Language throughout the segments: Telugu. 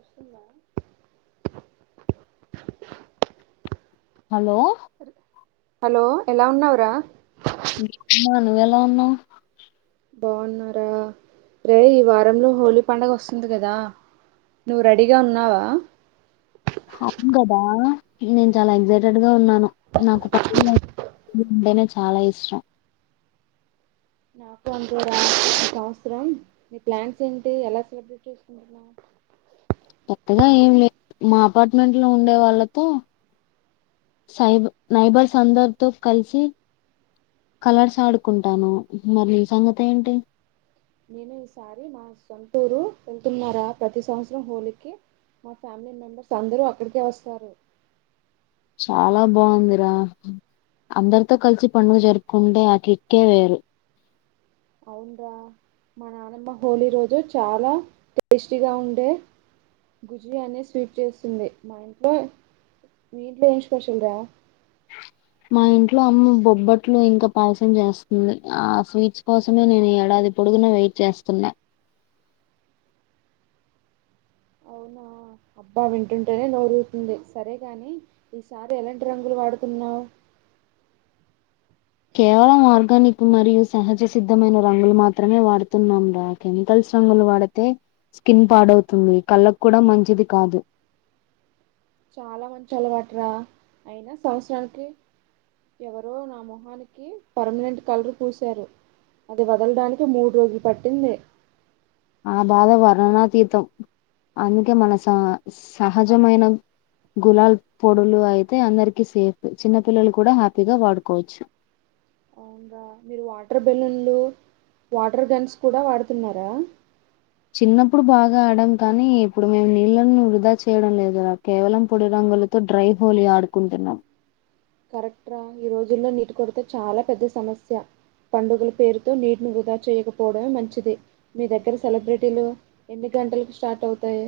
ఒస్తుందా హలో హలో ఎలా ఉన్నావ్ రా [unintelligible] నువెళా ఉన్నావ్ బాగున్నారా రే ఈ వారంలో హోలీ పండగొస్తుంది కదా నువ్వు రెడీగా ఉన్నావా అవ్ను కదా నేను చాలా ఎక్సైటెడ్గా ఉన్నాను నాకు ప అంటేనే చాలా ఇష్టం నాకు అంతె రా ఈ సంవత్సరం నీ ప్లాన్స్ ఏంటి ఎలా సెలబ్రేట్ చేసుకుంటున్నావ్ కొత్తగా ఏం లేదు మా అపార్ట్మెంట్లో ఉండే వాళ్ళతో సైబ్ నైబర్స్ అందరితో కల్సి కలర్స్ ఆడుకుంటాను మరి నీ సంగతేంటి నేను ఈసారి మా సొంటూరు వెళ్తున్నారా ప్రతి సమస్రమ్ హోలీ కి మా ఫ్యామిలీ మెంబెర్స్ అందరూ అక్కడ్కే వస్తారు చాలా బాగుందిరా అందర్తో కల్సి పండుగ జరుప్కుంటే ఆ కిక్కే వేరు అవున్రా మా నానమ్మ హోలీ రోజు చాలా టేస్టీగా ఉండే గుజీ అనే స్వీట్ చేస్తుంది మా ఇంట్లో మీ ఇంట్లో ఏం స్పెషల్రా ఆహ్ మా ఇంట్లో అమ్మ బొబ్బట్లు ఇంకా పాయసం చేస్తుంది. ఆ స్వీట్స్ కోసమే నేను ఏడాది పొడుగున వెట్ చేస్తున్నా అవునా అబ్బా వింటుంటేనే నోరుర్తుంది. సరేగాని ఈసారి ఎలాంటి రంగులు వాడుతున్నావు? కేవలం ఆర్గానిక్ మరియు సహజ సిద్ధమైన రంగులు మాత్రమే వాడుతున్నాం రా కెమికల్స్ రంగులు వాడితే స్కిన్ పాడవుతుంది కళ్ళకు కూడా మంచిది కాదు చాలా మంచి అలవాట్రా అయినా సంవత్సరానికి ఎవరో నా మొహన కి పర్మినెంట్ కలర్ పూసారు అది వదల్డానికి మూడ్రోజులు పట్టింది ఆ బాధ వర్ణాతీతం అందుకే మన స-సహజమైన గులాల్ పొడులు అయితే అందరికి సేఫ్ చిన్న పిల్లలు కూడా హ్యాపీగా వాడుకోవచ్చు. అవునా మీరు వాటర్ బెలూన్లు వాటర్ గన్స్ కూడా వాడుతున్నారా? చిన్నప్పుడు బాగా ఆడం కానీ ఇప్పుడు మేం నీళ్ళని వృధా చేయడం లేదుర కేవలం పొడి రంగులు తో డ్రై హోలి ఆడుకుంటున్నాం. కరెక్టరా ఈ రోజుల్లో నీటి కొరతో చాలా పెద్ద సమస్య. పండుగల పేరుతో నీటిని వృధా చేయకపోవడమే మంచిది మీ దగ్గర సెలబ్రిటీలు ఎన్ని గంటలకు స్టార్ట్ అవుతాయి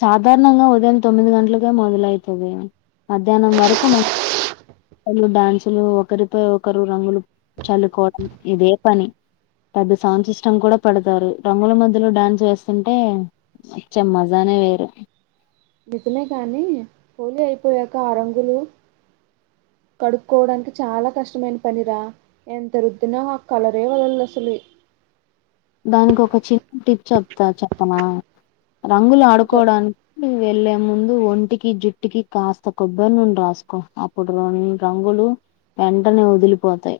సాధారణంగా ఉదయం తొమ్మిది గంటలకె మొదలైతుంది మధ్యాహ్నం వరకు మ లు డ్యాన్సులు ఒకరిపై ఒకరు రంగులు చల్లుకోవడం ఇదే పని పెద్ద సౌండ్ సిస్టమ్ గూడా పెడతారు రంగుల మధ్యలో డ్యాన్స్ వేస్తుంటే చ్చేమ్మా దానే వేరు నిజనే కానీ హోలీ అయిపోయాక ఆ రంగులు కడుక్కోవడానికి చాలా కష్టమైన పనిరా ఎంత రుద్దిన ఆ కలరే వదలు అసలు దానికి ఒక చిన్న టిప్ చెప్తా చెప్పనా రంగులు ఆ చె ఆడుకోడాని ను వెళ్ళే ముందు ఒంటికి జుట్టుకి కాస్త కొబ్బర్ నూన్ రాసుకో అప్పుడు రం రంగులు వెంటనే వదిలిపోతాయి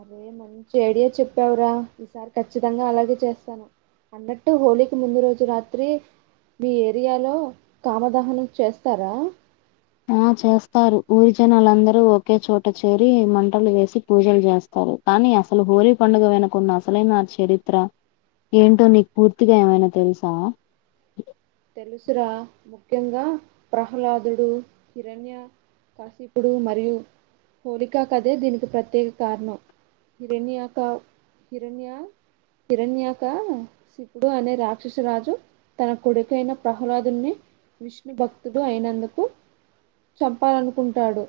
అరే మంచి ఐడియా చెప్పావురా ఈసారి ఖచ్చితంగా అలాగే చేస్తాను అన్నట్టు హోలీకి ముందు రోజు రాత్రి మీ ఏరియాలో కామదహనం చేస్తారా అ చేస్తారు ఊరి జనాలందరూ ఒకే చోట చేరి మంటలు వేసి పూజలు జేస్తారు కానీ అసలు హోలీ పండుగ వెనక ఉన్న అసలైన చరిత్ర ఏంటో నీకు పూర్తిగా ఏమైనా తెలుసా తెలుసురా ముఖ్యంగా ప్రహ్లాదుడు కిరణ్య కాసిపుడు మరియు హోలికా కదే దీనికి ప్రత్యేక కారణం హిరణ్యక హిరణ్య కిరణ్యాక శికుడు అనే రాక్షసు రాజు కొడుకైన ప్రహ్లాదుని విష్ణు భక్తుడు అయినందుకు చంపాలనుకుంటాడు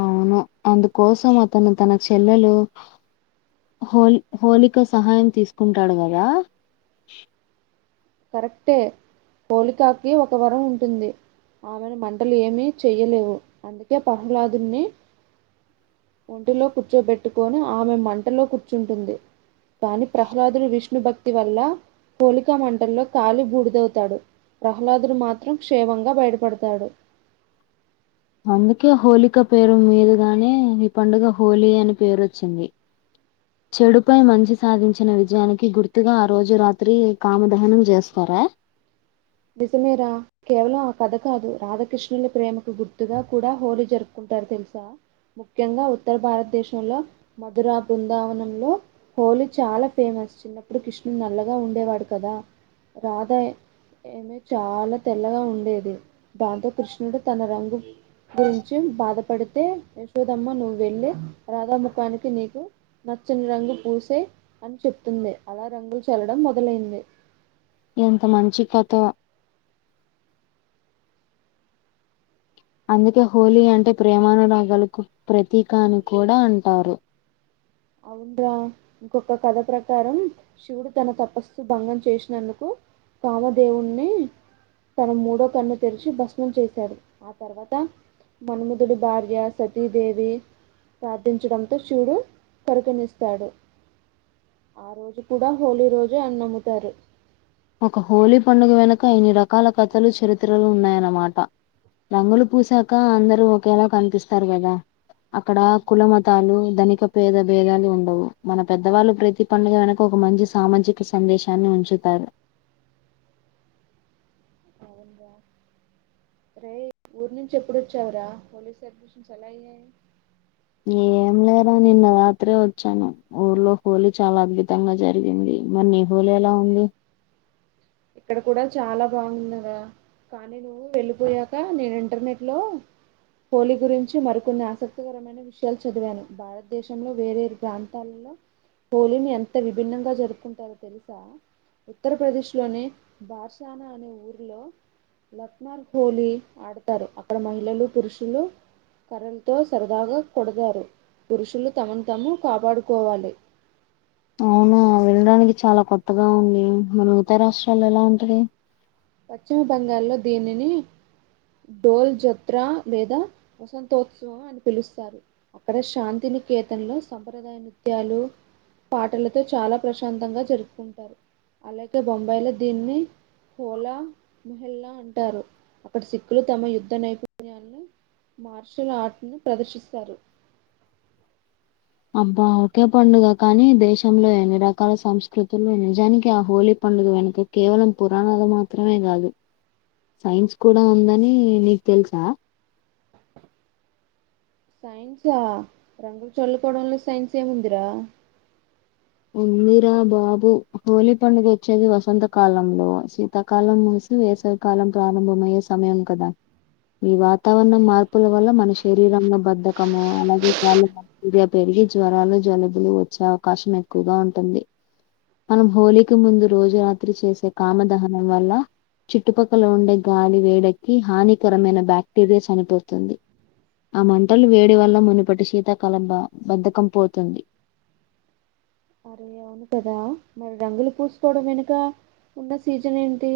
అవును అందుకోసం అతను తన చెల్లెలు హోలి హోలిక సహాయం తీసుకుంటాడు గదా కరెక్టే హోలికాకి ఒక వరం ఉంటుంది ఆమెను మంటలు ఏమీ చెయ్యలేవు అందుకే ప్రహ్లాదుని ఒంటిలో కూచ్చోబెట్టుకొని ఆమె మంటలో కూచ్చుంటుంది కానీ ప్రహ్లాదుడి విష్ణు భక్తి వల్ల హోలిక మం టలో కాలి బూడిదవుతాడు ప్రహ్లాదుడు మాత్రం క్షేమంగా బయటపడతాడు అందుకే హోలిక పేరు మీదగానే ఈ పండుగ హోలీ అని పేరు వచ్చింది [inaudible] చెడుపై మంచి సాధించిన విజయానికి గుర్తుగా ఆ రోజు రాత్రి కామ దహనం జెస్తారా నిజమేరా కేవలం ఆ కథ కాదు రాధాకృష్ణుల ప్రేమకు గుర్తుగా కూడా హోలీ జరుపుకుంటారు తెలుసా ముఖ్యంగా ఉత్తర భారతదేశంలో మధురా బృందావనంలో హోలీ చాలా ఫేమస్ చిన్నప్పుడు కృష్ణుడు నల్లగా ఉండేవాడు కదా రాధ ఇమె చాలా తెల్లగా ఉండేది దాంతో కృష్ణుడు తన రంగు గురించి బాధపడితే యశోదమ్మ నువ్వు వెళ్ళి రాధాముఖానికి నీకు నచ్చని రంగు పూసై అని చెప్తుంది అలా రంగులు చల్లడం మొదలైంది ఎంత మంచి కథో అందుకే హోలీ అంటే ప్రేమానురాగాలకు ప్రతీక అని కూడా అంటారు అవునురా ఇంకొక కథ ప్రకారం శివుడు తన తపస్సు భంగం చేసినందుకు కాలదేవున్ని తన మూడో కన్ను తెరిచి భస్మం చేశాడు ఆ తర్వాత మనుముదుుడి భార్య సతీదేవి ప్రార్థించడంతో శివుడు పరిగణిస్తాడు ఆ రోజు కూడా హోలీ రోజు అన్ని నమ్ముతారు ఒక హోలీ పండుగ వెనుక అన్ని రకాల కథలు చరిత్రలు ఉన్నాయి అనమాట రంగులు పూసాక అందరు ఒకేలా కనిపిస్తారు కదా అక్కడ కుల, మతాలు ధనిక, పేద భేదాలు ఉండవు మన పెదవాళ్లు ప్రతి పండుగ వెనుక ఒక మంచి సామాజిక సందేశాన్ని ఉంచుతారు [inaudible] ఒరేయ్ ఊరి నుంచి ఎపుడు ఒచ్చావ్ రా పోలీస్ సర్పరేషన్స్ ఎలా అయ్యాయి ఏం లేరా నిన్న రాత్రే ఒచ్చాను ఊర్లో హోలీ చాలా అద్భుతంగా జరిగింది మరి నీ హోలీ ఎలా ఉంది ఇక్కడ కూడా చాలా బావుంది రా కానీ నువ్వు వెళ్ళిపోయాక నేను ఇంటర్నెట్ లో హోలీ గురించి మరికొన్ని ఆసక్తికరమైన విషయాలు చదివాను భారతదేశంలో వేరే ప్రాంతాలలో హోలీని ఎంత విభిన్నంగా జరుపుకుంటారో తెలుసా ఉత్తరప్రదేశ్ లోనే బార్శన అనే ఊర్ లో లక్నార్ హోలీ ఆడతారు అక్కడ మహిళలు, పురుషులు కర్రలతో సరదాగా కొడతారు పురుషులు తమను తాము కాపాడుకోవాలి అవునా వినడానికి చాలా కొత్తగా ఉంది మిగతా రాష్ట్రాల్లో ఎలా ఉంటది పశ్చిమ బెంగాల్లో దీనిని డోల్ జోత్ర లేదా వసంతోత్సవం అని పిలుస్తారు అక్కడ శాంతిని కేేతన్లో సంప్రదాయ నృత్యాలు పాటలతో చాలా ప్రశాంతంగా జరుపుకుంటారు అలాగే బొంబాయిలో దీన్ని కోలా మహెల్లా అంటారు అక్కడ సిక్కులు తమ యుద్ధ నైపుణ్యాన్ని మార్షల్ ఆర్ట్ ని ప్రదర్శిస్తారు అబ్బా ఒకే పండుగ కానీ దేశంలో ఎన్ని రకాల సంస్కృతులు నిజానికి ఆ హోలీ పండుగ వెనుక కేవలం పురాణాలు మాత్రమే కాదు సైన్స్ కూడా ఉందని నీకు తెల్సా సైన్సా రంగులు చల్లుకోవడంలో సైన్స్ ఏముందిరా ఉందిరా బాబు హోలీ పండుగ వచ్చేది వసంత కాలంలో శీ తకాలం ముూసి వేసవికాలం ప్రారంభమయ్యే సమయం కదా ఈ వా తావరణ మార్పుల వల్ల మన శరీరం లో బద్ద కం అలాగే [inaudible] పెరిగి జ్వరాలు, జలుబులు వచ్చే అవకాశం ఎ క్కువగా ఉంటుంది మనం హోలీకి ముందు రోజు రాత్రి చేసే కామ దహనం వల్ల చుట్టుపక్కల ఉండే గాలి వేడెక్కి హానికరమైన బాక్టీరియా చనిపోతుంది ఆ మంటలు వేడి వల్ల మనుపటి శీతకాలం బద్దకం పోతుంది అరే అవును కదా మరి రంగులు పూసుకోవడం వెనుక ఉన్న సీజన్ ఏంటి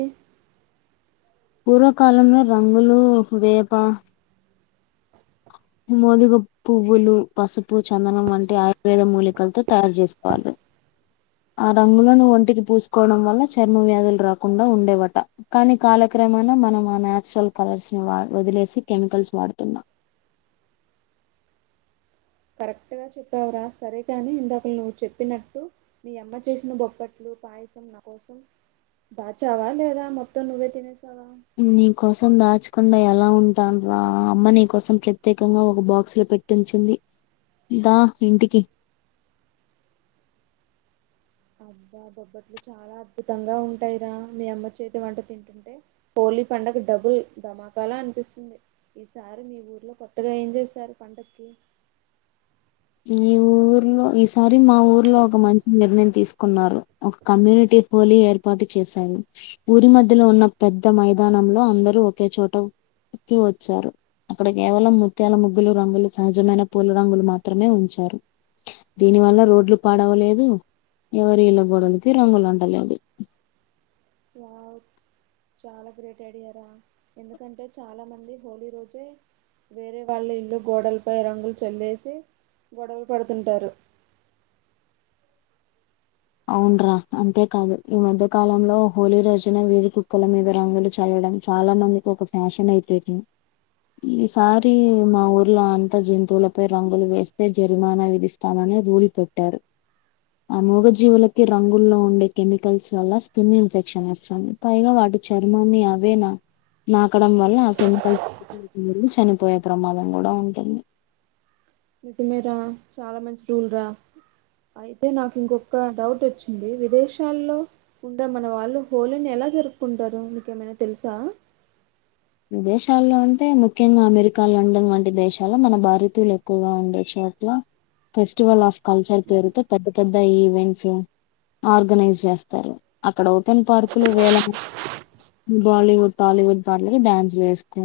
పూర్వకాలంలో రంగులు వేప మోదుగం పువ్వులు, పసుపు, చందనం వంటి ఆయుర్వేద మూలికలతో తయారు చేసుకోవాలి ఆ రంగులను ఒంటికి పూసుకోవడం వల్ల చర్మ వ్యాధులు రాకుండా ఉండేవట కానీ కాలక్రమన మనం ఆ నాచురల్ కలర్స్ ని వ వదిలేసి కెమికల్స్ వాడుతున్నాం కరెక్ట్ గా చెప్పావ్ రా సరేగాని ఇందకల్ నువ్వు చెప్పినట్టు మీ అమ్మ చేసిన బొప్పట్లు పాయసం నా కోసం దాచావా లేదా మొత్తం నువ్వే తినేసావా నీ కోసం దాచకుండా ఎలా ఉంటాన్ రా అమ్మ నీకోసం ప్రత్యేకంగా ఒక బాక్స్ లో పెట్ ట్టించింది దా ఇంటికి అబ్బా బొబ్బట్లు చాలా అద్భుతంగా ఉంటాయిరా మీ అమ్మ చేతి వంట తింటుంటే హోలీ పండగకు డబ్బుల్ ధమాకాల అనిపిస్తుంది ఈసారి మీ ఊర్లో కొత్తగా ఏం చేస్తారు పండక్కి ఈ ఊర్లో ఈసారి మా ఊర్లో ఒక మంచి నిర్ణయం తీసుకున్నారు ఒక కమ్యూనిటీ హోలి ఏర్పాటు చేశారు ఊరి మధ్యలో ఉన్న పెద్ద మైదానంలో అందరూ ఒకే చోట కి వచ్చారు అక్కడ కేవలం ముత్యాల ముగ్గులు రంగులు సహజమైన పూల రంగులు మా త్రమే ఉంచారు దీని వల్ల రోడ్లు పాడవలేదు ఎవరి ఇళ్ళ గోడలకి రంగులు అంటలేదు చా చాలా గ్రేట్ ఐడియారా ఎందుకంటే చాలా మంది హోలీ రోజే వేరే వాళ్ళ ఇల్లు గోడలపై రంగులు చల్లేసి గొడవలు పడుతుంటారు అవున్రా అంతేకాదు ఈ మధ్య కాలంలో హోలీ రోజున వీది కుక్కల మీద రంగులు చల్లడం చాలా మందికి ఒక ఫ్యాషన్ అయిపోయింది ఈసారి మా ఊర్లో అంత జంతువులపై రంగులు వేస్తే జరిమానా విధిస్ స్టామనే రూల్ పెట్టారు ఆమూగజీ జీవులకి రంగుల్లో ఉండే కెమికల్స్ వల్ల స్కిన్ ఇన్ఫెక్షన్ వస్తుంది పైగా వాటి చర్మాన్ని అవే నా నాకడం వల్ల కెమికల్స్ మింగి చనిపోయే ప్రమాదం కూడా ఉంటది నిజమే రా చాలా మంచి రూల్ రా అయితే నాకు ఇంకొక డౌట్ వచ్చింది విదేశాల్లో ఉండ మన వాళ్ళు హోలీని ఎలా జరుపుకుంటారు మీకేమైనా తెలుసా విదేశాల్లో అంటే ముఖ్యంగా అమెరికా లండన్ వంటి దేశాల్లో మన భారతీయులు ఎక్కువగా ఉండే చోట్ల ఫెస్టివల్ ఆఫ్ కల్చర్ పేరుతో పెద్ద పెద్ద ఈవెంట్సు ఆర్గనైజ్ చేస్తారు అక్కడ ఓపెన్ పార్కులు వేల బాలీవుడ్ టాలీవుడ్ బార్ వెళ్ళి డ్యాన్స్లు వేసుకు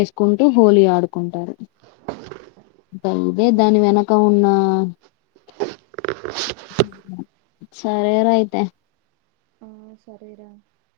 ఏసుకుంటూ హోలీ ఆడుకుంటారు ఇ ఇదే దాని అవును వెనక ఉన్న సరే రా అయితే ఆ సరేరా